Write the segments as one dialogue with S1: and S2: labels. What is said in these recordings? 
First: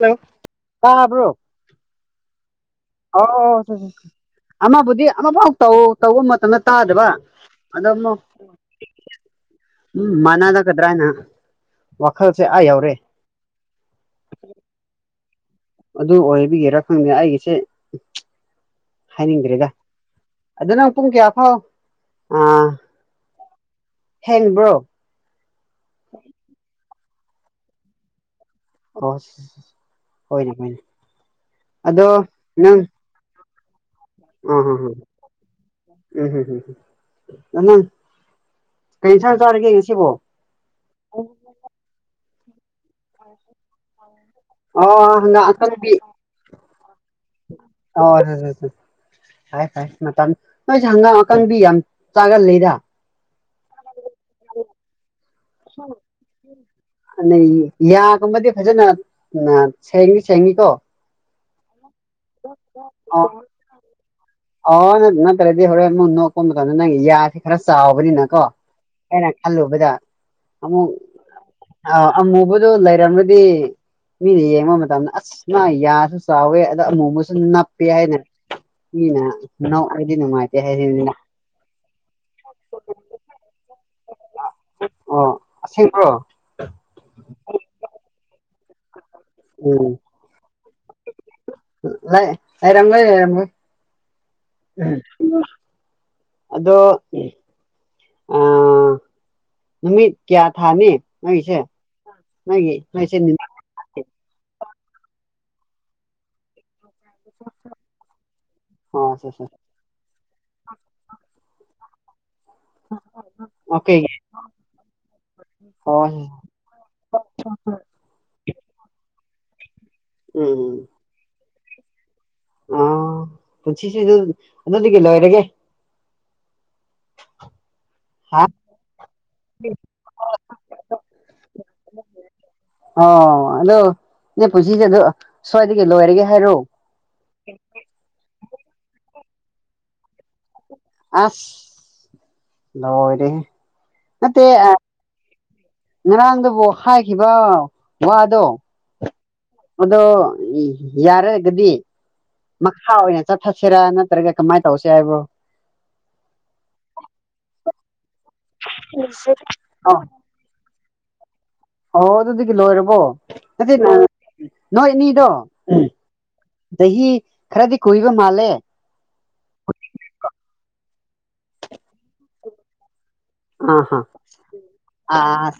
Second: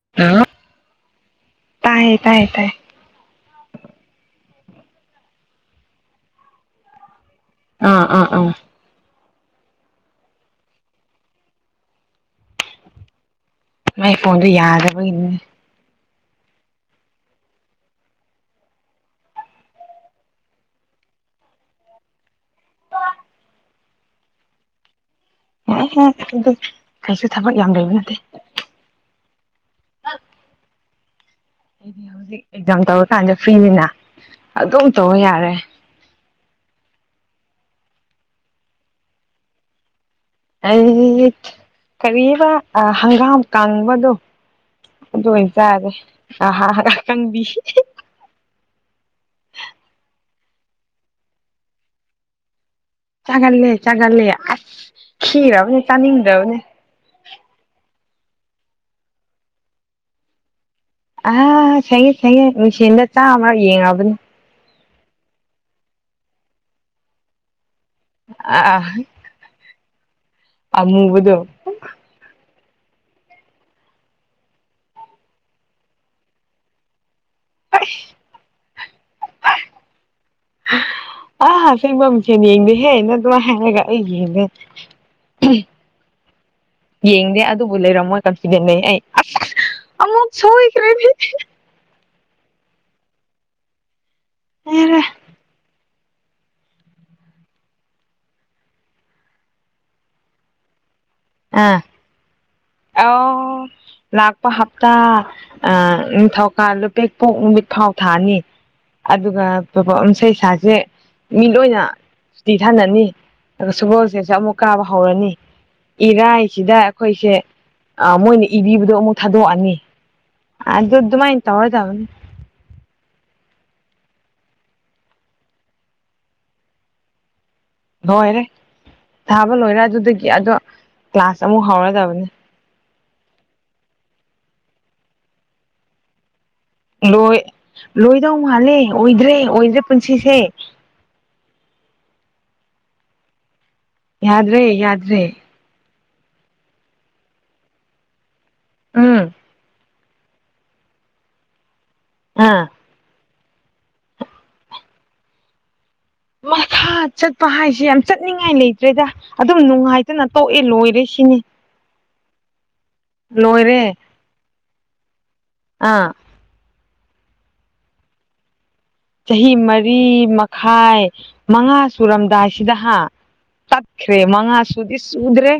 S1: ꯍꯜꯂꫭ
S2: ꯍꯜꯂꯣ
S1: ꯇꯥꯕ꯭ꯔꯣ
S2: ꯇꯥꯏꯌꯦ ꯇꯥꯏ ꯇꯥꯏ
S1: ꯑꯣ ꯑꯃꯕꯨꯗꯤ ꯑꯃꯐꯥꯎ ꯇꯧ ꯇꯧꯕ ꯃꯇꯝꯗ ꯇꯥꯗꯕ
S2: ꯑꯥ
S1: ꯑꯗꯨꯃꯨꯠ
S2: ꯑꯥ ꯑꯥ
S1: ꯎꯝ ꯃꯥꯟꯅꯗꯒꯗ꯭ꯔ ꯍꯥꯏꯅ ꯋꯥꯈꯜꯁꯦ ꯑꯥ ꯌꯧꯔꯦ
S2: ꯃꯥꯏ ꯐꯣꯟꯗꯣ ꯌꯥꯗꯕꯒꯤꯅꯦ
S1: ꯑꯗꯨ ꯑꯣꯏꯕꯤꯒꯦꯔ ꯈꯪꯗꯦ ꯑꯩꯒꯤꯁꯦ ꯍꯥꯏꯅꯤꯡꯗ꯭ꯔꯦꯒ ꯑꯗꯨ ꯅꯪ ꯄꯨꯡ ꯀꯌꯥ ꯐꯥꯎ ꯑ ꯍꯦꯟꯕ꯭ꯔꯣ
S2: ꯅꯨꯉꯥꯏꯍꯦ ꯑꯗꯨꯝ ꯀꯩꯁꯨ ꯊꯕꯛ ꯌꯥꯝ ꯂꯩꯕ ꯅꯠꯇꯦ
S1: ꯑꯣ ꯍꯣꯏꯅꯦ ꯍꯣꯏꯅꯦ
S2: ꯑꯩꯗꯤ
S1: ꯑꯗꯣ
S2: ꯍꯧꯖꯤꯛ ꯑꯦꯛꯖꯥꯝ
S1: ꯅꯪ
S2: ꯇꯧꯔꯀꯥꯟꯗ ꯐ꯭ꯔꯤꯅꯤꯅ
S1: ꯎꯝ
S2: ꯑꯗꯨꯝ ꯇꯧꯕ ꯌꯥꯔꯦ
S1: ꯎꯝꯝ ꯎꯝ ꯅ ꯀꯩ ꯑꯦꯟꯁꯥꯡ ꯆꯥꯔꯒꯦ ꯉꯁꯤꯕꯣ
S2: ꯑꯩ ꯀꯔꯤꯕ ꯍꯪꯒꯥꯝ ꯀꯪꯕꯗꯣ
S1: ꯑꯣ
S2: ꯑꯗꯨ
S1: ꯍꯪꯒꯥꯝ
S2: ꯑꯣꯏ ꯆꯥꯔꯦ
S1: ꯑꯀꯪꯕꯤ
S2: ꯑꯔ ꯀꯪꯕꯤ
S1: ꯑꯣ ꯍꯣꯏ ꯍ ꯍ ꯐꯥꯏ ꯐꯥꯏ ꯃꯇꯝ ꯅꯣꯏꯁꯦ ꯍꯪꯒꯥꯝ ꯑꯀꯪꯕꯤ ꯌꯥꯝ ꯆꯥꯒꯂꯗ
S2: ꯆꯒꯂꯦ ꯆꯒꯂꯦ
S1: ꯌꯥ ꯨꯝꯕꯗꯤ ꯐꯖꯅ ꯎ ꯁꯦꯡ ꯁꯦꯡꯉꯤ ꯀꯣ
S2: ꯑ ꯁꯌꯦꯦ ꯁꯌꯦꯦ ꯅꯨꯡꯊꯤꯟꯗ
S1: ꯑꯣ
S2: ꯆꯥꯝꯃ ꯌꯦꯡꯉꯕꯅꯦ
S1: ꯑꯣ ꯅ ꯅꯠꯇ꯭ꯔꯗꯤ ꯍꯣꯔꯦꯟ ꯑꯃꯨꯛ ꯅꯣꯛ ꯀ ꯃꯇꯝꯗ ꯅꯪ ꯌꯥꯁꯤꯦ ꯈꯔ ꯆꯥꯎꯕꯅꯤꯅꯀꯣ
S2: ꯑꯥ
S1: ꯑꯩꯅ ꯈꯜꯂꯨꯕꯗ ꯑꯃꯨꯛ
S2: ꯑꯃꯨꯕꯗꯣ
S1: ꯑ ꯑꯃꯨ ꯑꯗꯨ ꯂꯩꯔꯝꯃꯗꯤ ꯃꯤꯅ ꯌꯦꯡꯕ ꯃꯇꯝꯗ ꯑꯁ ꯃꯥ ꯌꯥꯁꯨ ꯆꯥꯎꯋꯦ ꯑꯗ ꯑꯃꯨ ꯆꯅ ꯄꯏꯅ ꯏꯅꯦ ꯃꯥꯏ ꯍꯥꯏ ꯁꯤꯗꯅ
S2: ꯑ ꯍꯥꯥ ꯁꯤꯦꯡꯕꯝꯁ ꯌꯦꯡꯗꯦ ꯍꯦ ꯅ ꯑꯗꯨꯃ ꯍ ꯑꯩ ꯌꯦꯡꯗꯦ
S1: ꯑꯣꯁꯕ꯭ꯔꯣ
S2: ꯌꯦꯡꯗꯦ ꯑꯗꯨꯕꯨ ꯂꯩꯔꯝꯃꯣꯏ ꯗ
S1: ꯎꯝ
S2: ꯑꯃꯨꯛ ꯁ꯭ꯔꯦ
S1: ꯂꯩꯔꯝ
S2: ꯍꯥꯏꯔꯦ
S1: ꯝ ꯑꯗꯣ ꯑ ꯅꯨꯃꯤꯠ ꯀꯌꯥ ꯊꯥꯅꯦ
S2: ꯑ ꯑ ꯅꯥꯛꯄ ꯍꯥ ꯇꯥ ꯑ ꯊꯀ ꯑꯂꯨ ꯄꯦꯛꯄꯣꯛ ꯅꯨꯃꯤꯠ ꯐꯥꯎ ꯊꯥꯅꯤ
S1: ꯑꯣ
S2: ꯑꯗꯨꯒ ꯄ ꯏꯁꯩ ꯏꯁꯩꯁꯥꯁꯦ ꯃꯤꯠ ꯑꯣꯏꯅ ꯇꯤ ꯊꯥꯅꯅꯤ ꯑꯗꯨꯒ
S1: ꯑꯣꯀꯦ
S2: ꯁꯒꯣꯜꯁꯦꯁꯨ ꯑꯃꯨꯛ ꯀꯥꯕ ꯍꯧꯔꯅꯤ
S1: ꯍꯣꯏ
S2: ꯏꯔꯥꯏꯁꯤꯗ ꯑꯩꯈꯣꯏꯁꯦ ꯃꯣꯏꯅ ꯏꯕꯤꯕꯗꯣ ꯑꯃꯨꯛ ꯊꯥꯗꯣꯛꯑꯅꯤ ꯑ ꯑꯗꯨ ꯑꯗꯨ ꯃꯥꯏꯟ ꯇꯧꯗꯕꯅꯤ
S1: ꯑ ꯄꯨꯟꯁꯤ ꯑꯗꯨꯗꯤ ꯀ ꯂꯣꯏꯔꯒꯦ
S2: ꯍꯣꯏꯔꯦ
S1: ꯍꯥ
S2: ꯊꯥꯕ ꯂꯣꯏꯔ ꯑꯗꯨꯗꯒꯤ ꯑꯗꯣ ꯀ꯭ꯂꯥꯁ ꯑꯃꯨꯛ ꯍꯧꯔꯗꯕꯅꯤ
S1: ꯑꯣ ꯑꯗꯨꯣ ꯅ ꯄꯨꯟꯁꯤꯁꯦ ꯑꯗꯨ ꯁ꯭ꯋꯥꯏꯗꯒꯤ ꯂꯣꯏꯔꯒꯦ ꯍꯥꯏꯔꯛꯑꯣ
S2: ꯂꯣꯏ ꯂꯣꯏꯗꯧ ꯃꯥꯜꯂꯦ ꯑꯣꯏꯗ꯭ꯔꯦ ꯑꯣꯏꯗ꯭ꯔꯦ ꯄꯨꯟꯁꯤꯁꯦ
S1: ꯑꯁ ꯂꯔꯦ
S2: ꯌꯥꯗꯔꯦ ꯌꯥꯗꯔꯦ ꯫
S1: ꯉꯔꯥꯡꯗꯨꯕꯨ ꯍꯥꯏꯈꯤꯕ ꯋꯥꯗꯣ
S2: ꯎꯝ
S1: ꯑꯗꯣ ꯌꯥꯔꯒꯗꯤ
S2: ꯑꯥ
S1: ꯃꯈꯥ ꯑꯣꯏꯅ ꯆꯠꯊꯛꯁꯤꯔꯥ ꯅꯠꯇ꯭ꯔꯒ ꯀꯃꯥꯏꯅ ꯇꯧꯁꯦ ꯍꯥꯏꯕꯣ
S2: ꯃꯊꯥ ꯆꯠꯄ ꯍꯥꯏꯁꯦ ꯌꯥꯝ ꯆꯠꯅꯤꯡꯉꯥꯏ ꯂꯩꯇ꯭ꯔꯦꯗ ꯑꯗꯨꯝ
S1: ꯑꯧ
S2: ꯅꯨꯡꯉꯥꯏꯇꯅ ꯇꯣꯛꯑꯦ ꯂꯣꯏꯔꯦ ꯁꯤꯅꯦ
S1: ꯑꯣ ꯑꯗꯨꯗꯤ ꯀꯂꯣꯔ ꯅ ꯅꯣꯏ ꯏꯅꯤꯗꯣ
S2: ꯑꯥ
S1: ꯆꯍꯤꯍꯤ ꯈꯔꯗꯤ ꯀꯨꯏꯕ ꯃꯥꯜꯂꯦ
S2: ꯈꯥꯏ ꯃꯉꯥ ꯁꯨꯔꯝꯗꯥꯏꯁꯤꯗ ꯍꯥ
S1: ꯑꯥ ꯍꯥ
S2: ꯇꯈ꯭ꯔꯦ ꯃꯉꯥ ꯁꯗꯤꯤ
S1: ꯑꯥ
S2: ꯁꯗꯔꯦ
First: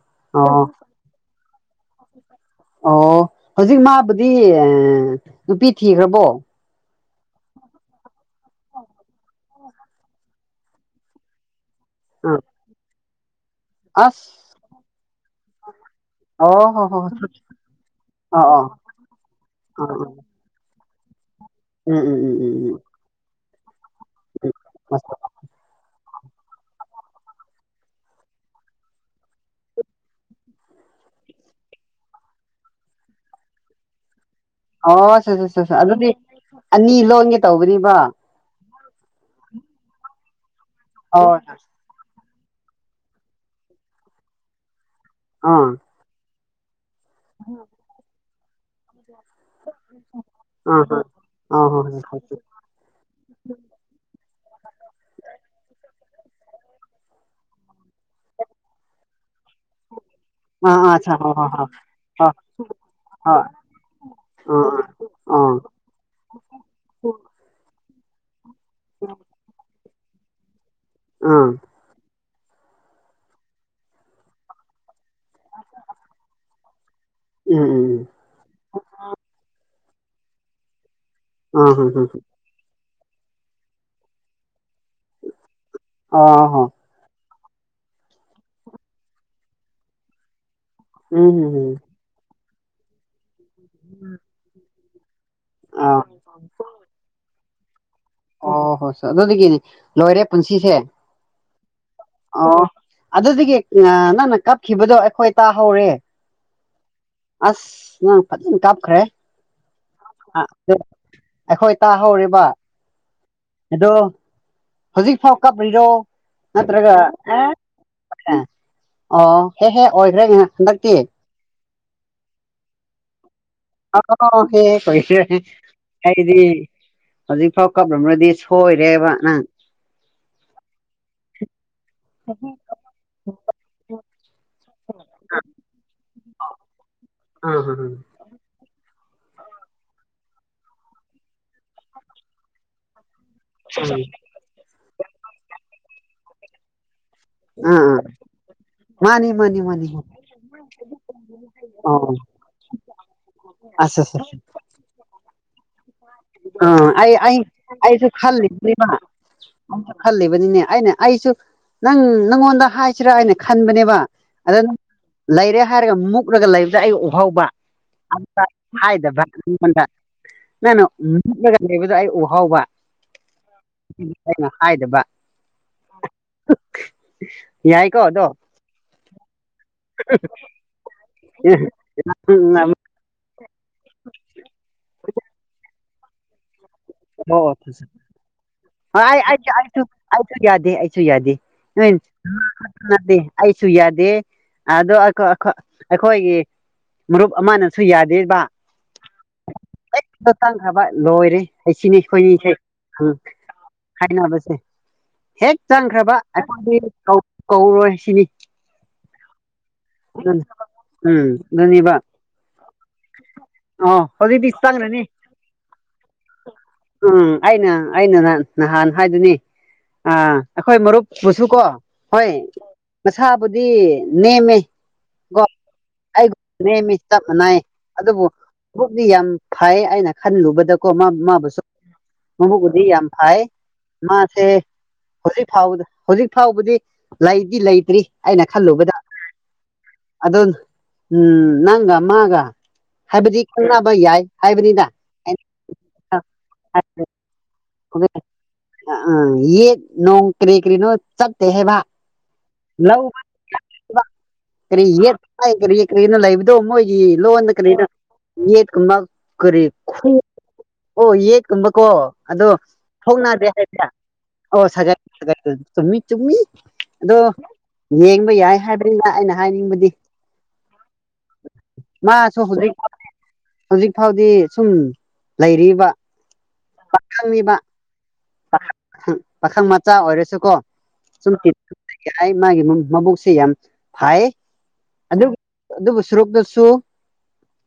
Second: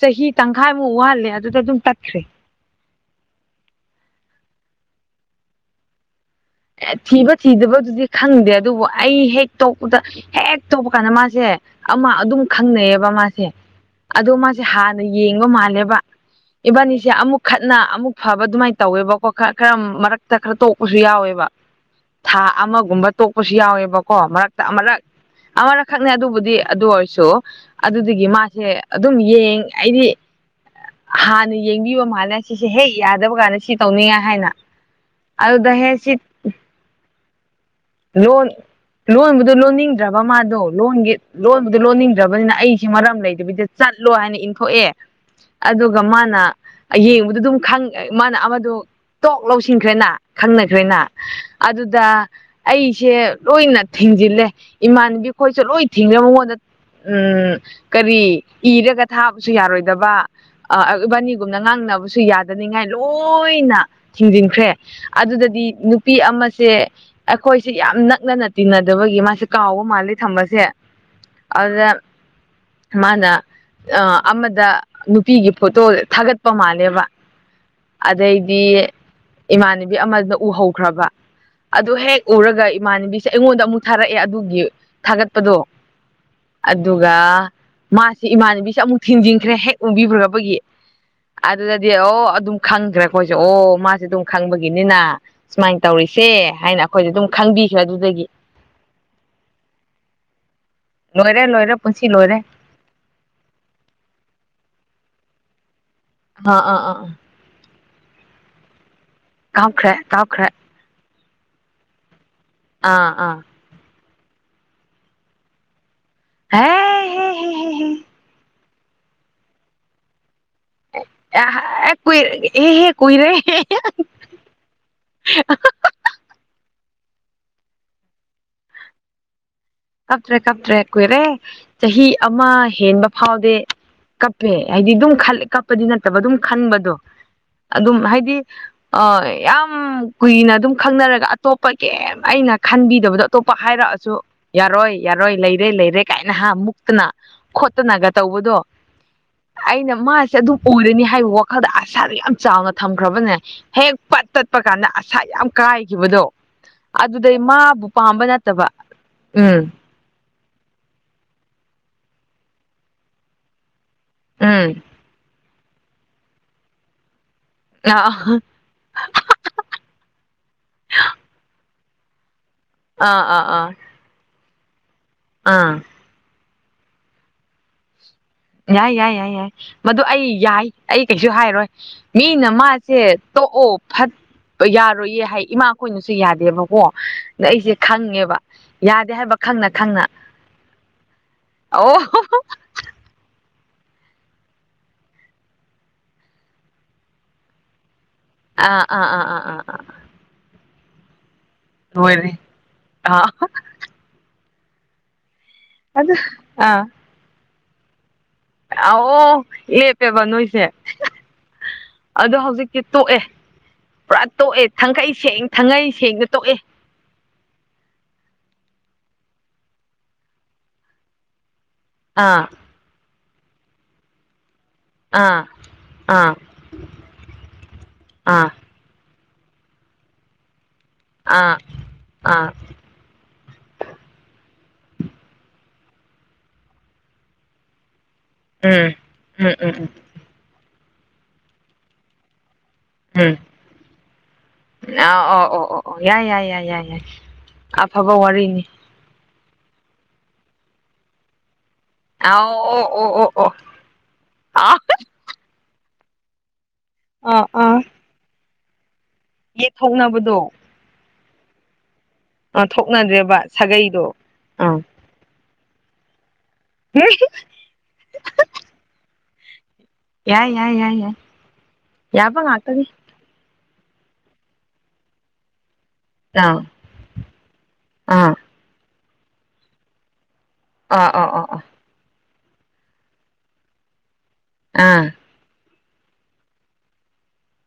S2: ꯆꯍꯤ
S1: ꯑꯣ
S2: ꯇꯪꯈꯥꯏꯃꯨꯛ ꯋꯥꯍꯜꯂꯦ ꯑꯗꯨꯗ ꯑꯗꯨꯝ ꯇꯠꯈ꯭ꯔꯦ
S1: ꯑꯣ ꯍꯧꯖꯤꯛ ꯃꯥꯕꯨꯗꯤ ꯅꯨꯄꯤ ꯊꯤꯈ꯭ꯔꯕꯣ
S2: ꯊꯤꯕ ꯊꯤꯗꯕꯗꯨꯗꯤ ꯈꯪꯗꯦ ꯑꯗꯨꯕꯨ ꯑꯩ ꯍꯦꯛ ꯇꯣꯛꯄꯗ ꯍꯦꯛ ꯇꯣꯛꯄ ꯀꯥꯟꯗ ꯃꯥꯁꯦ ꯑꯃ ꯑꯗꯨꯝ
S1: ꯑꯥ
S2: ꯈꯪꯅꯩꯌꯦꯕ ꯃꯥꯁꯦ ꯑꯗꯣ
S1: ꯑꯁ
S2: ꯃꯥꯁꯦ ꯍꯥꯟꯅ ꯌꯦꯡꯕ ꯃꯥꯜꯂꯦꯕ
S1: ꯑꯣ ꯍꯣ ꯍꯣ
S2: ꯏꯕꯥꯅꯤꯁꯦ ꯑꯃꯨꯛ ꯈꯠꯅ ꯑꯃꯨꯛ ꯐꯕ ꯑꯗꯨꯃꯥꯏꯅ
S1: ꯑꯣ
S2: ꯇꯧꯋꯦꯕꯀꯣ ꯈꯔ ꯈꯔ
S1: ꯑꯣ ꯑ
S2: ꯃꯔꯛꯇ ꯈꯔ ꯇ ꯇꯣꯛꯄꯁꯨ ꯌꯥꯎꯋꯦꯕ
S1: ꯎꯝ ꯎꯝ ꯎꯝ
S2: ꯊꯥ
S1: ꯎꯝ
S2: ꯑꯃꯒꯨꯝꯕ ꯇꯣꯛꯄꯁꯨ ꯌꯥꯎꯋꯦꯕ ꯀꯣ
S1: ꯎꯝ
S2: ꯃꯔ ꯈꯛꯅꯦ ꯑꯗꯨꯕꯨꯗꯤ ꯑꯗꯨ ꯑꯣꯏꯔꯁꯨ ꯑꯗꯨꯗꯒꯤ ꯃꯥꯁꯦ ꯑꯗꯨꯝ ꯌꯦꯡ ꯑꯩꯗꯤ ꯍꯥꯟꯅ ꯌꯦꯡꯕꯤꯕ ꯃꯥꯜꯂꯦ ꯁꯤꯁꯦ ꯍꯦꯛ ꯌꯥꯗꯕ ꯀꯥꯟꯗ ꯁꯤ ꯇꯧꯅꯤꯡꯉꯥꯏ ꯍꯥꯏꯅ
S1: ꯑꯣ
S2: ꯑꯗꯨꯗ
S1: [unintelligible]
S2: ꯍꯦꯛ
S1: ꯑꯗꯨꯗꯤ
S2: ꯁꯤ
S1: ꯑꯅꯤ ꯂꯣꯟꯒꯦ ꯇꯧꯕꯅꯤ꯫
S2: ꯂꯣꯟ ꯂꯣꯟꯕꯗꯨ ꯂꯣꯟꯅꯤꯡꯗ꯭ꯔꯕ ꯃꯥꯗꯣ ꯂꯣꯟꯒꯤ
S1: ꯑꯣ ꯑꯥ
S2: ꯂꯣꯟꯕꯗꯨ ꯂꯣꯟꯅꯤꯡ ꯔꯕꯅꯤꯅ ꯑꯩꯁꯤ ꯃꯔꯝ ꯂꯩꯗꯕꯤꯗ ꯆꯠꯂꯣ ꯍꯥꯏꯅ ꯏꯟꯊꯣꯛꯑꯦ
S1: ꯑꯥ
S2: ꯑꯗꯨꯒ ꯃꯥꯅ ꯌꯦꯡꯕꯗ ꯑꯗꯨꯝ ꯈꯪꯉꯦ ꯃꯥꯅ ꯑꯃꯗꯣ ꯇꯣꯛ ꯂꯧꯁꯤꯟꯈ꯭ꯔꯦꯅ ꯈꯪꯅꯈ꯭ꯔꯦꯅ
S1: ꯑꯥ ꯑ ꯍꯣꯏ
S2: ꯑꯗꯨꯗ ꯑꯩꯁꯦ ꯂꯣꯏꯅ ꯊꯤꯡꯖꯤꯜꯂꯦ ꯏꯃꯥꯟꯅꯕꯤ ꯈꯣꯏꯁꯨ ꯂꯣꯏ ꯊꯤꯡꯅꯕ ꯃꯉꯣꯟꯗ ꯎꯝ ꯀꯔꯤ ꯏꯔꯒ ꯊꯥꯕꯁꯨ ꯌꯥꯔꯣꯏꯗꯕ
S1: ꯑꯥ ꯑꯥ ꯑꯆꯥ ꯍ ꯍ
S2: ꯕꯥꯅꯤꯒꯨꯝꯅ
S1: ꯍ
S2: ꯉꯥꯡꯅꯕꯁꯨ
S1: ꯍ
S2: ꯌꯥꯗꯅꯤꯡꯉꯥꯏ
S1: ꯍ ꯑ ꯑ ꯑ
S2: ꯂꯣꯏꯅ ꯊꯤꯡꯖꯤꯟꯈ꯭ꯔꯦ ꯑꯥ ꯑꯗꯨꯗꯗꯤ ꯅꯨꯄꯤ ꯑꯃꯁꯦ ꯑꯩꯈꯣꯏꯁꯦ ꯌꯥꯝ ꯅꯛꯅꯅ ꯇꯤꯟꯅꯗꯕꯒꯤ ꯃꯥꯁꯦ ꯀꯥꯎꯕ ꯃꯥꯜꯂꯤ ꯊꯝꯕꯁꯦ꯫
S1: ꯎꯝ
S2: ꯑꯗꯨꯗ ꯃꯥꯅ ꯑꯃꯗ ꯅꯨꯄꯤꯒꯤ ꯐꯣꯇꯣ ꯊꯥꯒꯠꯄ ꯃꯥꯜꯂꯦꯕ꯫
S1: ꯎꯝ
S2: ꯑꯗꯩꯗꯤ ꯏꯃꯥꯟꯅꯕꯤ ꯑꯃꯅ ꯎꯍꯧꯈ꯭ꯔꯕ
S1: ꯎ ꯍꯝ
S2: ꯑꯗꯨ
S1: ꯍꯝ
S2: ꯍꯦꯛ ꯎꯔꯒ ꯏꯃꯥꯟꯅꯕꯤꯁꯦ ꯑꯩꯉꯣꯟꯗ ꯑꯃꯨꯛ ꯊꯥꯔꯛꯑꯦ ꯑꯗꯨꯒꯤ ꯊꯥꯒꯠꯄꯗꯣ
S1: ꯑ ꯍ ꯑ ꯍꯣ
S2: ꯑꯗꯨꯒ ꯃꯥꯁꯤ ꯏꯃꯥꯟꯅꯕꯤꯁꯦ ꯑꯃꯨꯛ ꯊꯤꯡꯖꯤꯟꯈ꯭ꯔꯦ ꯍꯦꯛ ꯎꯕꯤꯔꯨꯔꯕꯒꯤ꯫
S1: ꯎꯝ ꯎꯝ ꯎꯝ
S2: ꯑꯗꯨꯗꯗꯤ ꯑꯣ ꯑꯗꯨꯝ ꯈꯪꯒꯔꯦ ꯑꯩꯈꯣꯏꯁꯨ ꯑꯣ ꯃꯥꯁꯦ ꯑꯗꯨꯝ ꯈꯪꯕꯒꯤꯅꯤꯅ꯫ ꯁꯨꯃꯥꯏ
S1: ꯑ
S2: ꯇꯧꯔꯤꯁꯦ ꯍꯥꯏꯅ꯫ ꯑꯩꯈꯣꯏꯁꯦ ꯑꯗꯨꯝ ꯈꯪꯕꯤꯈ꯭ꯔꯦ ꯑꯗꯨꯗꯒꯤ
S1: ꯑꯣ ꯍꯣꯏ ꯑꯗꯨꯗꯒꯤꯅꯤ ꯂꯣꯏꯔꯦ ꯄꯨꯟꯁꯤꯁꯦ꯫
S2: ꯂꯣꯏꯔꯦ-ꯂꯣꯏꯔꯦ꯫
S1: ꯑꯣ ꯑꯗꯨꯗꯒꯤ ꯅꯪꯅ ꯀꯞꯈꯤꯕꯗꯣ ꯑꯩꯈꯣꯏ ꯇꯥꯍꯧꯔꯦ꯫
S2: ꯑꯥ ꯑꯥ ꯑꯥ ꯑꯥ
S1: ꯑꯁ ꯅꯪ ꯑꯗꯨꯝ ꯀꯞꯈ꯭ꯔꯦ꯫
S2: ꯀꯞꯈ꯭ꯔꯦ-ꯀꯞꯈ꯭ꯔꯦ꯫
S1: ꯑꯩꯈꯣꯏ ꯇꯥꯍꯧꯔꯦꯕ꯫
S2: ꯑꯥ
S1: ꯍꯧꯖꯤꯛꯐꯥꯎ ꯀꯞꯄꯤꯔꯣ
S2: ꯍꯦ
S1: ꯅꯠꯇ꯭ꯔꯒ
S2: ꯍꯦ ꯍꯦ
S1: ꯑꯦꯡ꯫
S2: ꯍꯦ ꯍꯦ
S1: ꯑꯣ ꯍꯦ-ꯍꯦ ꯑꯣꯏꯈ꯭ꯔꯦ ꯍꯟꯗꯛꯇꯤ꯫
S2: ꯑꯦ ꯀꯨꯏꯔꯦ ꯍꯦ-ꯍꯦ ꯀꯨꯏꯔꯦ꯫
S1: ꯑꯣꯏꯈꯔ꯭ꯦ ꯑꯩꯗꯤ꯫ ꯍꯧꯖꯤꯛꯐꯥꯎ ꯀꯞꯂꯝ꯭ꯔꯗꯤ ꯁꯣꯏꯔꯦꯕ ꯅꯪ꯫
S2: ꯀꯞꯇ꯭ꯔꯦ-ꯀꯞꯇ꯭ꯔꯦ ꯀꯨꯏꯔꯦ ꯆꯍꯤ ꯑꯃ ꯍꯦꯟꯕ ꯐꯥꯎꯗꯤ ꯀꯞꯄꯦ꯫ ꯍꯥꯏꯗꯤ ꯑꯗꯨꯝ ꯈꯟꯂꯦ ꯀꯞꯄꯗꯤ ꯅꯠꯇꯕ ꯑꯗꯨꯝ ꯈꯟꯕꯗꯣ
S1: ꯑꯥ ꯑꯥ
S2: ꯑꯗꯨꯝ ꯍꯥꯏꯗꯤ꯫ ꯑ ꯌꯥꯝ ꯀꯨꯏꯅ ꯑꯗꯨꯝ ꯈꯪꯅꯔꯒ ꯑꯇꯣꯞꯄ ꯀꯦꯝ ꯑꯩꯅ ꯈꯟꯕꯤꯗꯕꯗꯣ꯫ ꯑꯇꯣꯞꯄ ꯍꯥꯏꯔꯛꯑꯁꯨ ꯌꯥꯔꯣꯏ-ꯌꯥꯔꯣꯏ ꯂꯩꯔꯦ-ꯂꯩꯔꯦ ꯀꯥꯏꯅ ꯍꯥ ꯃꯨꯛꯇꯅ꯫
S1: ꯑꯥ
S2: ꯈꯣꯠꯇꯅꯒ ꯇꯧꯕꯗꯣ꯫
S1: ꯃꯥꯅꯤ ꯃꯥꯅꯤ ꯃꯥꯅꯤ
S2: ꯑꯩꯅ ꯃꯥꯁꯦ ꯑꯗꯨꯝ ꯎꯔꯅꯤ ꯍꯥꯏꯕ ꯋꯥꯈꯜꯗ
S1: ꯑꯣ
S2: ꯑꯁꯥꯗ ꯌꯥꯝ ꯆꯥꯎꯅ ꯊꯝꯈ꯭ꯔꯕꯅꯦ ꯍꯦꯛ꯫
S1: ꯑꯁ ꯑꯁ
S2: ꯇꯠꯄ ꯀꯥꯟꯗ ꯑꯁꯥ ꯌꯥꯝ꯫ ꯀꯥꯏꯈꯤꯕꯗꯣ
S1: ꯑ ꯑꯩ-ꯑꯩ
S2: ꯑꯗꯨꯗꯩ ꯃꯥꯕꯨ
S1: ꯑꯩꯁꯨ
S2: ꯄꯥꯝꯕ ꯅꯠꯇꯕ
S1: ꯈꯜꯂꯤꯃꯦꯕ꯫
S2: ꯎꯝ
S1: ꯑꯩꯁꯨ ꯈꯜꯂꯤꯕꯅꯤꯅꯦ ꯑꯩꯅ ꯑꯩꯁꯨ ꯅꯪ ꯅꯪꯉꯣꯟꯗ ꯍꯥꯏꯁꯤꯔꯥ ꯑꯩꯅ ꯈꯟꯕꯅꯦꯕ꯫
S2: ꯎꯝ
S1: ꯑꯗꯨꯗ ꯂꯩꯔꯦ ꯍꯥꯏꯔꯒ ꯃꯨꯛꯂꯒ ꯂꯩꯕꯗ ꯑꯩ ꯎꯍꯥꯎꯕ꯫
S2: ꯑꯥ ꯑꯥ
S1: ꯑꯗꯨꯗ ꯍꯥꯏꯗꯕ ꯅꯪꯉꯣꯟꯗ ꯅꯪꯅ꯫ ꯃꯨꯛꯂꯒ ꯂꯩꯕꯗꯣ ꯑꯩ ꯎꯍꯥꯎꯕ꯫
S2: ꯑꯥ ꯑꯥ ꯑꯥ꯫
S1: ꯍꯥꯏꯗꯕ꯫
S2: ꯑꯥ꯫
S1: ꯌꯥꯏꯀꯣ ꯗꯣ꯫
S2: ꯌꯥꯏ ꯌꯥꯏ ꯌꯥꯏ ꯌꯥꯏ ꯃꯗꯨ ꯑꯩ ꯌꯥꯏ ꯑꯩ ꯀꯩꯁꯨ ꯍꯥꯏꯔꯣꯏ ꯃꯤꯅ ꯃꯥꯁꯦ꯫ ꯑꯣ-ꯑꯣ ꯐꯠ ꯌꯥꯔꯣꯏꯌꯦ ꯍꯥꯏ ꯏꯃꯥ ꯈꯣꯏꯅꯁꯨ ꯌꯥꯗꯦꯕ꯫
S1: ꯑꯣ ꯑꯩꯁꯨ
S2: ꯌꯥꯗꯦ ꯍꯥꯏꯕ ꯈꯪꯅ ꯈꯪꯅ
S1: ꯑꯩꯁꯨꯨ ꯌꯥꯗꯦ ꯑꯩꯁꯨꯨ ꯌꯥꯗꯦ꯫ ꯎꯝ
S2: ꯑꯣ
S1: ꯌꯥꯗꯦ꯫ ꯑꯩꯁꯨ ꯌꯥꯗꯦ ꯑꯗꯣ ꯑꯩꯈꯣꯏꯒꯤ ꯃꯔꯨꯞ ꯑꯃꯅꯁꯨ ꯌꯥꯗꯦ꯫ ꯗꯦꯕ꯫
S2: ꯑꯥ ꯑꯥ ꯑꯥ ꯑꯥ ꯑꯥ ꯑꯥ
S1: ꯐꯕ ꯂꯣꯏꯔꯦ ꯑꯁꯤꯅꯤ
S2: ꯂꯣꯏꯔꯦ
S1: ꯑꯩꯈꯣꯏꯅꯤꯁꯦ
S2: ꯑꯥ
S1: ꯍꯥꯏꯅꯕꯁꯦ꯫ ꯍꯦꯛ
S2: ꯑꯗꯨ
S1: ꯆꯪꯈ꯭ꯔꯕ
S2: ꯑꯥ
S1: ꯑꯩꯗꯤ ꯀꯧꯔꯣꯏ ꯁꯤꯅꯤ꯫
S2: ꯑꯣ꯫ ꯂꯦꯞꯄꯦꯕ
S1: ꯑꯗꯨꯅ
S2: ꯅꯣꯏꯁꯦ
S1: ꯎꯝ ꯑꯗꯨꯅꯦꯕ
S2: ꯑꯗꯣ ꯍꯧꯖꯤꯛꯇꯤ ꯇꯣꯛꯑꯦ꯫
S1: ꯑꯣ
S2: ꯄꯨꯔꯥ
S1: ꯍꯧꯖꯤꯛꯇꯤ
S2: ꯇꯣꯛꯑꯦ
S1: ꯆꯪꯈ꯭ꯔꯅꯤ
S2: ꯊꯥꯡꯈꯩ ꯁꯦꯡ-ꯊꯥꯡꯈꯩ ꯁꯦꯡꯅ ꯇꯣꯛꯑꯦ꯫
S1: ꯎꯝ ꯑꯩꯅ-ꯑꯩꯅ ꯅꯥꯟ ꯅꯍꯥꯟ꯫ ꯍꯥꯏꯗꯨꯅꯤ ꯑ ꯑꯩꯈꯣꯏ ꯃꯔꯨꯞꯄꯨꯁꯨ ꯀꯣ ꯍꯣꯏ꯫
S2: ꯑꯥ
S1: ꯃꯁꯥꯕꯨꯗꯤ ꯅꯦꯝꯃꯦ꯫
S2: ꯑꯥ
S1: ꯀꯣ ꯑꯩ
S2: ꯑꯥ
S1: ꯅꯦꯝꯃꯤ ꯆꯞ ꯃꯅꯩ ꯑꯗꯨꯕꯨ
S2: ꯑꯥ
S1: ꯄꯨꯛꯇꯤ ꯌꯥꯝ꯫ ꯐꯩ ꯑꯩꯅ ꯈꯜꯂꯨꯕꯗꯀꯣ
S2: ꯑꯥ
S1: ꯃꯥꯕꯨꯁꯨ
S2: ꯑꯥ
S1: ꯃꯕꯨꯛꯄꯨꯗꯤ ꯌꯥꯝ ꯐꯩ꯫ ꯃꯥꯁꯦ ꯍꯧꯖꯤꯛ ꯐꯥꯎꯕ-ꯍꯧꯖꯤꯛ ꯐꯥꯎꯕꯗꯤ ꯂꯩꯗꯤ ꯂꯩꯇ꯭ꯔꯤ꯫ ꯑꯩꯅ
S2: ꯎꯝ
S1: ꯈꯜꯂꯨꯕꯗ
S2: ꯎꯝ ꯎꯝ ꯎꯝ
S1: ꯑꯗꯨ ꯎꯝ ꯅꯪꯒ ꯃꯥꯒ꯫
S2: ꯎꯝ
S1: ꯍꯥꯏꯕꯗꯤ ꯈꯪꯅꯕ ꯌꯥꯏ ꯍꯥꯏꯕꯅꯤꯅ꯫
S2: ꯑ ꯑꯣ ꯑꯣ ꯑꯣ ꯑꯣ ꯌꯥꯏ ꯌꯥꯏ ꯌꯥꯏ ꯌꯥꯏ ꯌꯥꯏ ꯑꯐꯕ ꯋꯥꯔꯤꯅꯤ꯫
S1: ꯌꯦꯛ ꯅꯣꯡ ꯀꯔꯤ-ꯀꯔꯤꯅꯣ ꯆꯠꯇꯦ ꯍꯥꯏꯕ꯫
S2: ꯑ ꯑꯣ ꯑꯣ ꯑꯣ ꯑꯣ ꯑ
S1: ꯂꯔꯤꯔꯤ ꯀꯩꯅ ꯂꯩꯕꯗꯣ ꯃꯣꯏꯒꯤ
S2: ꯑꯥ
S1: ꯂꯣꯟꯗ
S2: ꯑꯥ
S1: ꯀꯔꯤꯅ ꯌꯦꯠꯀꯕ ꯀꯔꯤ
S2: ꯌꯦꯠꯊꯣꯛꯅꯕꯗꯣ
S1: ꯑꯣ ꯌꯦꯕ ꯀꯣ ꯑꯗꯣ
S2: ꯑ
S1: ꯊꯅꯥꯗꯦ
S2: ꯊꯣꯛꯅꯗ꯭ꯔꯦꯕ
S1: ꯍꯥꯏꯕ꯭ꯔꯥ
S2: ꯁꯥꯒꯩꯗꯣ ꯑꯥ
S1: ꯑꯣꯃꯤ ꯆꯃꯤ ꯑꯗ ꯌꯦꯡꯕ ꯌꯥꯏ ꯍꯥꯏꯕꯅꯤꯅ ꯑꯩꯅ ꯍꯥꯏꯅꯤꯡꯕꯗꯤ
S2: ꯌꯥꯏ ꯌꯥꯏ ꯌꯥꯏ ꯌꯥꯏ
S1: ꯃꯥꯁꯨ
S2: ꯌꯥꯕꯪ ꯑ
S1: ꯍꯧꯖꯤꯛ
S2: ꯀꯗꯤ
S1: ꯍꯧꯖꯤꯛ ꯐꯥꯎꯗꯤ ꯁꯨꯝ ꯂꯩꯔꯤꯕ
S2: ꯑꯥ
S1: ꯀꯕꯤꯕ
S2: ꯑꯥ
S1: ꯄꯥꯈꯪ ꯃꯆꯥ ꯑꯣꯏꯔꯁꯨ
S2: ꯑꯥ ꯑ ꯑ ꯑ
S1: ꯍꯥꯏ ꯃꯥꯒꯤ ꯃꯕꯨꯛꯁꯤꯦ ꯌꯥꯝ ꯐꯥꯏ
S2: ꯑꯥ
S1: ꯑꯗꯨꯕꯨ ꯁꯨꯔꯨꯇꯨꯁꯨ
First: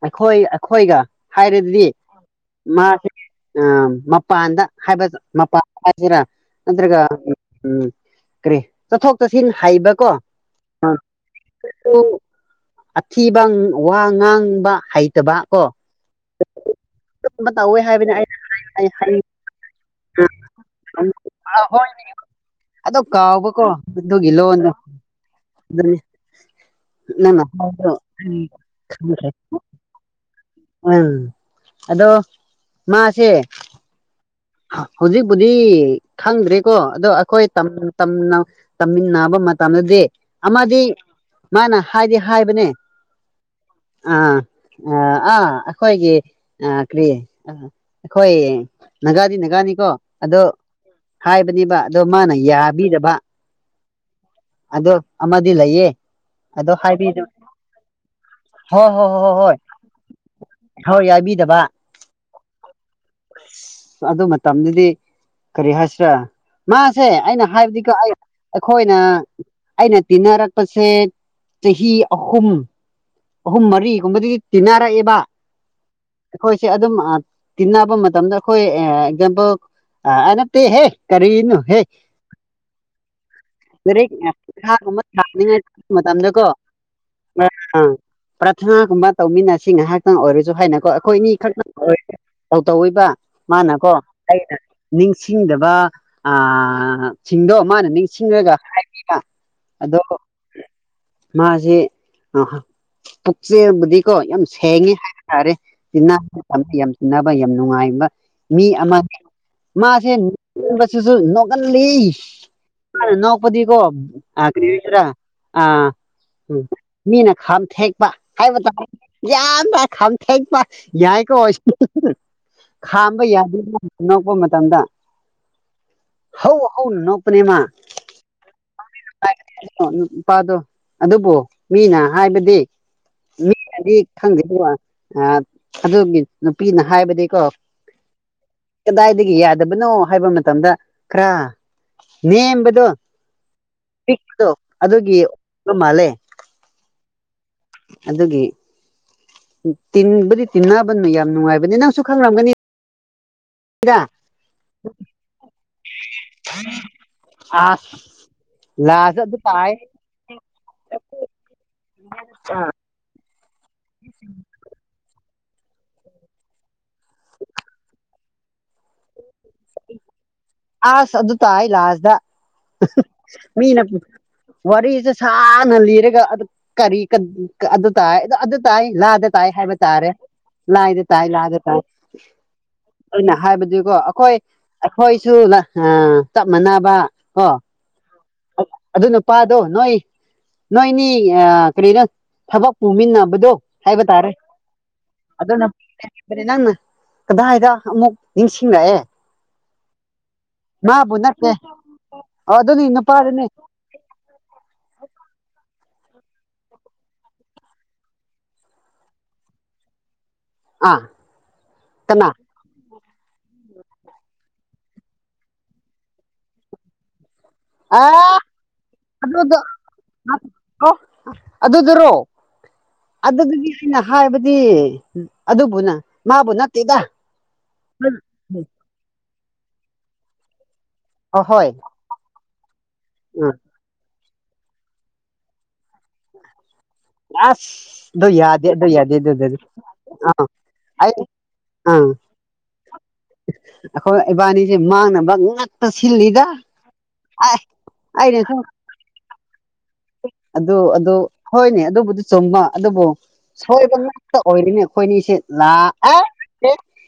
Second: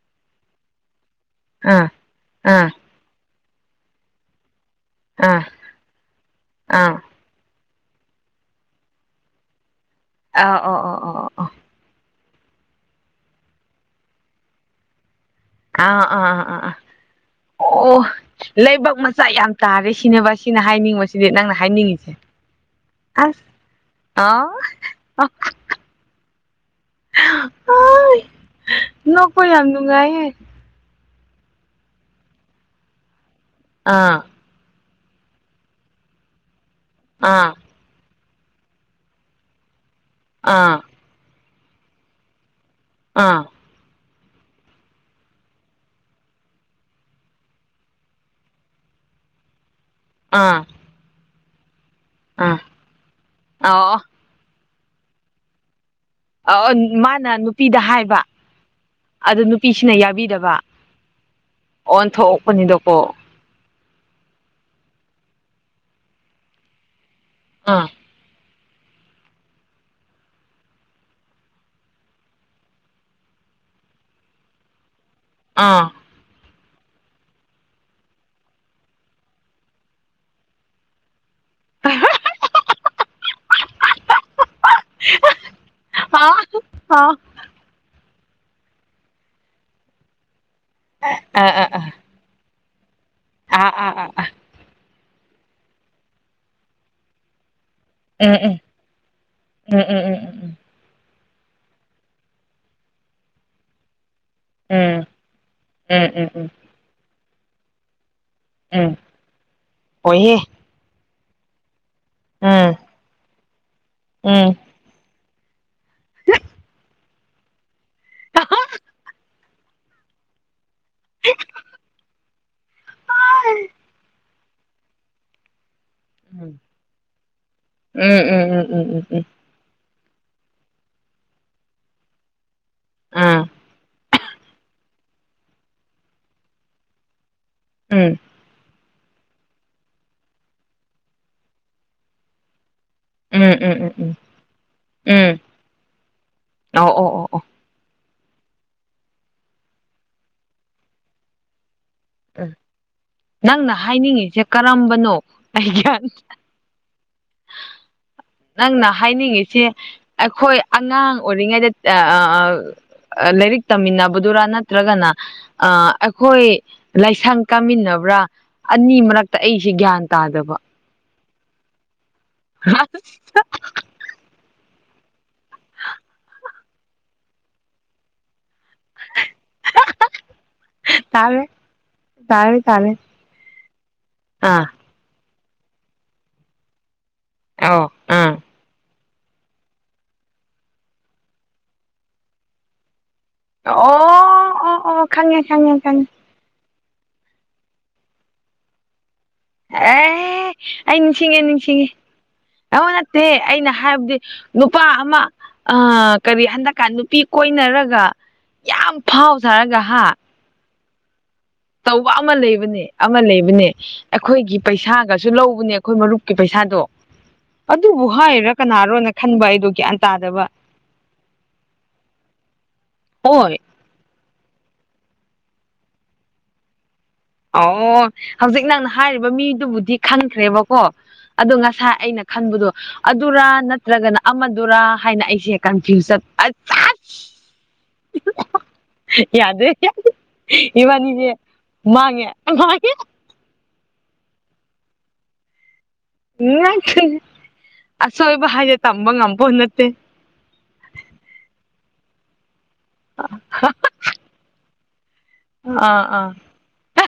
S1: ꯑꯩꯈꯣꯏ ꯑꯩꯈꯣꯏꯒ ꯍꯥꯏꯔꯗꯤ
S2: ꯑꯥ ꯑꯥ
S1: ꯃꯥꯁꯦ ꯃꯄꯥꯟꯗ ꯍꯥꯏꯕ
S2: ꯑꯥ ꯑꯥ
S1: ꯃꯄꯥꯥꯟ ꯍꯥꯏꯁꯤꯔꯥ
S2: ꯑꯥ
S1: ꯅꯠꯇ꯭ꯔꯒ ꯎꯝ ꯀꯔꯤ ꯆꯠꯊꯣꯛ ꯆꯠꯁꯤꯟ ꯍꯩꯕ ꯀꯣ
S2: ꯑꯥ ꯑꯥ ꯑꯣ ꯑꯣ ꯑꯣ ꯑꯣ
S1: ꯑꯊꯤꯕ ꯋꯥ ꯉꯥꯡꯕ ꯍꯥꯏ
S2: ꯑꯥ ꯑꯥ ꯑꯥ ꯑꯥ
S1: ꯑꯗꯨꯝꯕ ꯇꯧꯋꯦ
S2: ꯑꯣ
S1: ꯍꯥꯏꯕꯅꯤ ꯑꯩ
S2: ꯂꯩꯕꯛ ꯃꯆꯥ ꯌꯥꯝ ꯇꯥꯔꯤ ꯁꯤꯅꯕ ꯁꯤꯅ ꯍꯥꯏꯅꯤꯡꯕꯁꯤꯗꯤ ꯅꯪꯅ
S1: ꯍꯣꯏ
S2: ꯍꯥꯏꯅꯤꯡꯉꯤꯁꯦ
S1: ꯑꯗꯣ
S2: ꯑꯁ
S1: ꯀꯥꯎꯕꯀꯣ ꯑꯗꯨꯒꯤ
S2: ꯑ
S1: ꯂꯣꯟꯗ ꯅꯃ
S2: ꯅꯣꯛꯄ ꯌꯥꯝ ꯅꯨꯡꯉꯥꯏꯌꯦ
S1: ꯎꯝ ꯑꯗꯣ ꯃꯥꯁꯦ
S2: ꯑꯥ
S1: ꯍꯧꯖꯤꯛꯄꯨꯗꯤ ꯈꯪꯗ꯭ꯔꯦꯀꯣ ꯑꯗꯣ ꯑꯩꯈꯣꯏ
S2: ꯑꯥ
S1: ꯇꯝꯃꯤꯟꯅꯕ ꯃꯇꯝꯗꯗꯤ
S2: ꯑꯥ
S1: ꯑꯃꯗꯤ ꯃꯥꯅ ꯍꯥꯏꯗꯤ ꯍꯥꯏꯕꯅꯦ
S2: ꯑꯥ
S1: ꯑꯥ ꯑ ꯑꯥ ꯑꯩꯈꯣꯏꯒꯤ ꯑ ꯀꯔꯤ ꯑ ꯑꯩꯈꯣꯏ ꯅꯥꯒꯥꯗꯤ ꯅꯥꯒꯥꯅꯤꯀꯣ ꯑꯗꯣ
S2: ꯑꯥ
S1: ꯍꯥꯏꯕꯅꯦꯕ ꯑꯗꯣ ꯃꯥꯅ
S2: ꯑꯥ
S1: ꯌꯥꯕꯤꯔꯕ
S2: ꯑꯣ
S1: ꯑꯗ ꯑꯃꯗꯤꯂꯌꯦꯦ
S2: ꯑ ꯃꯥꯅ ꯅꯨꯄꯤꯗ ꯍꯥꯏꯕ
S1: ꯍꯣꯏ ꯍꯣꯏ ꯍꯣꯏ ꯍꯣꯏ
S2: ꯑꯗꯨ
S1: ꯍꯣꯏ
S2: ꯅꯨꯄꯤꯁꯤꯅ ꯌꯥꯕꯤꯗꯕ
S1: ꯍꯣꯏ ꯌꯥꯕꯤꯗꯕ
S2: ꯑꯣꯟ ꯊꯣꯛꯛꯄꯅꯤꯗꯀꯣ
S1: ꯑ ꯑꯗꯨ ꯃꯇꯝꯗꯨꯗꯤ ꯀꯔꯤ ꯍꯥꯏꯁꯤꯔꯥ ꯃꯥꯁꯦ ꯑꯩꯅ
S2: ꯑꯥ
S1: ꯍꯥꯏꯕꯗꯤꯀꯣ ꯑꯩꯈꯣꯏꯅ ꯑꯩꯅ ꯇꯤꯟꯅꯔꯛꯄꯁꯦ ꯆꯍꯤ ꯑꯍꯨꯝ ꯑꯍꯨꯝ ꯃꯔꯤꯒꯨꯝꯕꯗꯨꯗꯤ ꯇꯤꯟꯅꯔꯛꯑꯦꯕ
S2: ꯑꯥ
S1: ꯑꯩꯈꯣꯏꯁꯦ ꯑꯗꯨꯝ ꯇꯤꯟꯅꯕ ꯃꯇꯝꯗ ꯑꯩꯈꯣꯏ ꯑꯦꯛꯖꯥꯝꯄꯜ ꯍꯥꯏ ꯅꯞꯇꯦꯍꯦ ꯀꯔꯤꯅꯣ ꯍꯦ ꯒꯨꯝꯕ ꯊꯥꯛꯅꯤꯡꯉꯥꯏ
S2: ꯑꯥ ꯑꯥ
S1: ꯃꯇꯝꯗꯀꯣ ꯄ꯭ꯔꯥꯊꯅꯥꯒꯨꯝꯕ ꯇꯧꯃꯤꯟꯅꯁꯤ ꯉꯥꯏꯍꯥꯛꯇꯪ ꯑꯣꯏꯔꯁꯨ ꯍꯥꯏꯅꯀꯣ ꯑꯩꯈꯣꯏ ꯑꯅꯤ ꯈꯛꯇꯪ
S2: ꯑꯥ
S1: ꯑꯣꯏ ꯇꯧ ꯇꯧꯤꯕ
S2: ꯑꯥ
S1: ꯃꯥꯅꯀꯣ
S2: ꯑꯥ
S1: ꯑꯩꯅ ꯅꯤꯡꯁꯤꯡꯗꯕ ꯑ ꯁꯤꯡꯗꯣ ꯃꯥꯅ ꯅꯤꯡꯁꯤꯡꯉꯒ
S2: ꯑꯥ
S1: ꯍꯥꯏꯒꯕ
S2: ꯎꯝ
S1: ꯑꯗꯣ
S2: ꯎꯝ ꯎꯝ ꯎꯝ
S1: ꯃꯥꯁꯦ ꯑ ꯄꯨꯆꯦ ꯀꯣ ꯌꯥꯝ ꯁꯦꯡꯉꯦ
S2: ꯎꯝ
S1: ꯍꯥꯏꯇꯥꯔꯦ
S2: ꯎꯝ ꯎꯝ ꯎꯝ
S1: ꯌꯥꯝ ꯆꯤꯅꯕ ꯌꯥꯝ ꯅꯨꯡꯉꯥꯏꯕ ꯃꯤ
S2: ꯎꯝ
S1: ꯑꯃ ꯃꯥꯁꯦ ꯅꯕꯁꯤꯁꯨ ꯅꯣꯛꯍꯜꯂꯤ
S2: ꯑꯝ
S1: ꯄꯗꯤꯒꯣꯇ꯭ꯔꯥ ꯑ ꯎꯝ ꯃꯤꯅ ꯈꯥꯝ ꯊꯦꯛꯄ ꯍꯥꯏꯕ ꯇꯥꯔꯦ ꯌꯥꯝꯗ꯭ꯔ ꯈꯥꯝ ꯊꯦꯛꯄ ꯌꯥꯏ ꯀꯣ ꯈꯥꯝꯕ ꯌꯥꯗꯗ꯭ꯔꯥ ꯅꯣꯛꯄ ꯃꯇꯝꯗ ꯍ ꯍꯧꯅꯥ ꯅꯣꯛꯄꯥꯅꯦ ꯃꯥ
S2: ꯎꯝ ꯎꯝ ꯎꯝ ꯎꯝ ꯎꯝ ꯎꯝ ꯎꯝ
S1: ꯅꯨꯄꯥꯗꯣ ꯑꯗꯨꯕꯨ ꯃꯤꯅ ꯍꯥꯏꯕꯗꯤ
S2: ꯑꯥ
S1: ꯃꯤꯅꯗꯤ ꯈꯪꯗꯦꯕ ꯑꯗꯨꯒꯤ ꯅꯨꯄꯤꯅ ꯍꯥꯏꯕꯗꯤꯀꯣ
S2: ꯎꯝ
S1: ꯀꯗꯥꯏꯗꯒꯤ ꯌꯥꯗꯕꯅꯣ ꯍꯥꯏꯕ ꯃꯇꯝꯗ ꯈꯔ ꯅꯦꯝꯕꯗꯣ
S2: ꯎꯝ ꯎꯝ ꯎꯝ ꯎꯝ
S1: ꯑꯄꯤꯛꯄꯗꯣ ꯑꯗꯨꯒꯤ
S2: ꯎꯝ
S1: ꯃꯥꯜꯂꯦ
S2: ꯑꯣ ꯑꯣ ꯑꯣ ꯑꯣ
S1: ꯑꯗꯨꯒꯤ ꯇꯤꯟꯕꯨꯗꯤ ꯇꯤꯟꯅꯕꯅꯣ ꯌꯥꯝ ꯅꯨꯡꯉꯥꯏꯕꯅꯤ ꯅꯪꯁꯨ
S2: ꯎꯝ
S1: ꯈꯪꯔꯝꯒꯅꯤ
S2: ꯅꯪꯅ ꯍꯥꯏꯅꯤꯡꯉꯤꯁꯦ ꯀꯔꯝꯕꯅꯣ ꯑꯩꯒꯤ
S1: ꯑ
S2: ꯅꯪꯅ ꯍꯥꯏꯅꯤꯡꯉꯤꯁꯤ ꯑꯩꯈꯣꯏ ꯑꯉꯥꯡ ꯑꯣꯏꯔꯤꯉꯩꯗ ꯂꯥꯏꯔꯤꯛ ꯇꯝꯃꯤꯟꯅꯕꯗꯨꯔꯥ ꯅꯠꯇ꯭ꯔꯒꯅ ꯑꯩꯈꯣꯏ ꯂꯥꯏꯁꯪ ꯀꯥꯃꯤꯟꯅꯕ꯭ꯔꯥ ꯑꯅꯤ ꯃꯔꯛꯇ ꯑꯩꯁꯦ ꯒ꯭ꯌꯥꯟ ꯇꯥꯗꯕ
S1: ꯑꯁ ꯑꯗꯨ ꯇꯥꯏ ꯂꯥꯁꯇ ꯃꯤꯅ ꯋꯥꯔꯤꯁꯦ ꯁꯥꯟꯅ ꯂꯤꯔꯒ ꯑꯗꯨ ꯀꯔꯤ ꯑꯗꯨ ꯇꯥꯏ ꯇꯥꯏ ꯂꯥꯗ ꯇꯥꯏ ꯍꯥꯏꯕ ꯇꯥꯔꯦ ꯂꯥꯏꯗ ꯇꯥꯏ
S2: ꯇꯥꯔꯦ
S1: ꯂꯥꯗ ꯇꯥꯏ
S2: ꯇꯥꯔꯦ ꯇꯥꯔꯦ
S1: ꯑꯩꯅ ꯍꯥꯏꯕꯗꯨꯀꯣ ꯑꯩꯈꯣꯏ
S2: ꯑꯥ
S1: ꯑꯩꯈꯣꯏꯁꯨ ꯆꯞ ꯃꯥꯟꯅꯕ ꯀꯣ
S2: ꯑ
S1: ꯑꯗꯨ ꯅꯨꯄꯥꯗꯣ ꯅꯣꯏ ꯅꯣꯏꯅꯤ ꯀꯔꯤꯅꯣ ꯊꯕꯛ ꯄꯨꯃꯤꯟꯅꯕ ꯗꯣ
S2: ꯑꯣ
S1: ꯍꯥꯏꯕ ꯇꯥꯔꯦ
S2: ꯑꯣ ꯑꯣ ꯈꯪꯉꯦ
S1: ꯑꯗꯨꯣꯅ
S2: ꯈꯪꯉꯦ ꯈꯪꯉꯦ
S1: ꯅꯪꯅ ꯀꯗꯥꯏꯗ ꯑꯃꯨꯛ ꯅꯤꯡꯁꯤꯡꯂꯛꯑꯦ
S2: ꯑꯦ ꯑꯩ
S1: ꯃꯥꯕꯨ
S2: ꯅꯤꯡꯁꯤꯡꯉꯦ
S1: ꯅꯠꯇꯦ
S2: ꯅꯤꯡꯁꯤꯡꯉꯦ
S1: ꯑꯣ ꯑꯗꯨꯅꯤ
S2: ꯑꯃꯥ ꯅꯠꯇꯦ
S1: ꯅꯨꯄꯥꯗꯨꯅꯤ
S2: ꯑꯩꯅ ꯍꯥꯏꯕꯗꯤ ꯅꯨꯄꯥ ꯑꯃ ꯑ ꯀꯔꯤ ꯍꯟꯗꯛꯀꯥꯟ ꯅꯨꯄꯤ ꯀꯣꯏꯅꯔꯒ ꯌꯥꯝ ꯐꯥꯎ ꯁꯥꯔꯒ ꯍꯥ
S1: ꯑꯥ
S2: ꯇꯧꯕ
S1: ꯀꯅꯥ
S2: ꯑꯃ ꯂꯩꯕꯅꯦ ꯑꯃ ꯂꯩꯕꯅꯦ ꯑꯩꯈꯣꯏꯒꯤ ꯄꯩꯁꯥꯒꯁꯨ ꯂꯧꯕꯅꯦ ꯑꯩꯈꯣꯏ ꯃꯔꯨꯞꯀꯤ ꯄꯩꯁꯥꯗꯣ
S1: ꯑ
S2: ꯑꯗꯨꯕꯨ ꯍꯥꯏꯔꯥ ꯀꯅꯥꯔꯣꯅ ꯈꯟꯕ
S1: ꯑꯗꯨꯗꯣ
S2: ꯑꯩꯗꯣ ꯒ꯭ꯌꯥꯟ ꯇꯥꯗꯕ
S1: ꯑꯣ ꯑꯗꯨꯗꯨꯔꯣ
S2: ꯍꯣꯏ
S1: ꯑꯗꯨꯗꯒꯤ ꯑꯩꯅ ꯍꯥꯏꯕ ꯑꯗꯨ ꯑꯗꯨꯕꯨꯅ ꯃꯥꯕꯨ ꯅꯠꯇꯦꯗ
S2: ꯑꯣ ꯍꯧꯖꯤꯛ ꯅꯪꯅ ꯍꯥꯏꯔꯤꯕ ꯃꯤꯗꯨꯕꯨꯗꯤ ꯈꯪꯈ꯭ꯔꯦꯕꯀꯣ ꯑꯗꯣ
S1: ꯑꯍꯣꯏ
S2: ꯉꯁꯥꯏ ꯑꯩꯅ ꯈꯟꯕꯗꯣ ꯑꯗꯨꯔꯥ
S1: ꯎꯝ
S2: ꯅꯠꯇ꯭ꯔꯒꯅ ꯑꯃꯗꯨꯔꯥ ꯍꯥꯏꯅ ꯑꯩꯁꯦ ꯀꯟꯐ꯭ꯌꯨꯁ ꯆꯠ [unintelligible]
S1: ꯑꯁ ꯑꯗꯨ ꯌꯥꯗꯦ ꯑꯗꯨ ꯌꯥꯗꯦ ꯑꯗꯨꯗꯤ ꯑ ꯑꯩꯠ
S2: ꯃꯥꯥꯡꯉꯦ ꯃꯥꯉꯦ
S1: ꯑꯩꯈꯣꯏ ꯏꯕꯥꯅꯤꯁꯦ ꯃꯥꯡꯅꯕ ꯉꯥꯛ
S2: [unintelligible] ꯑꯁꯣꯏꯕ
S1: ꯑꯩꯅꯁꯨ
S2: ꯍꯥꯌꯖꯦ ꯇꯝꯕ ꯉꯝꯕ ꯅꯠꯇꯦ
S1: ꯑꯗꯨ ꯑꯗꯨ ꯍꯣꯏꯅꯦ ꯑꯗꯨꯕꯨꯗꯤ ꯆꯨꯝꯕ ꯑꯗꯨꯕꯨ ꯁꯣꯏꯕ ꯉꯥꯛꯇ ꯑꯣꯏꯔꯤꯅꯦ ꯑꯩꯈꯣꯏꯅꯤꯁꯤ
S2: ꯑꯥ
S1: ꯂꯥꯛꯑꯦ
S2: ꯑꯥ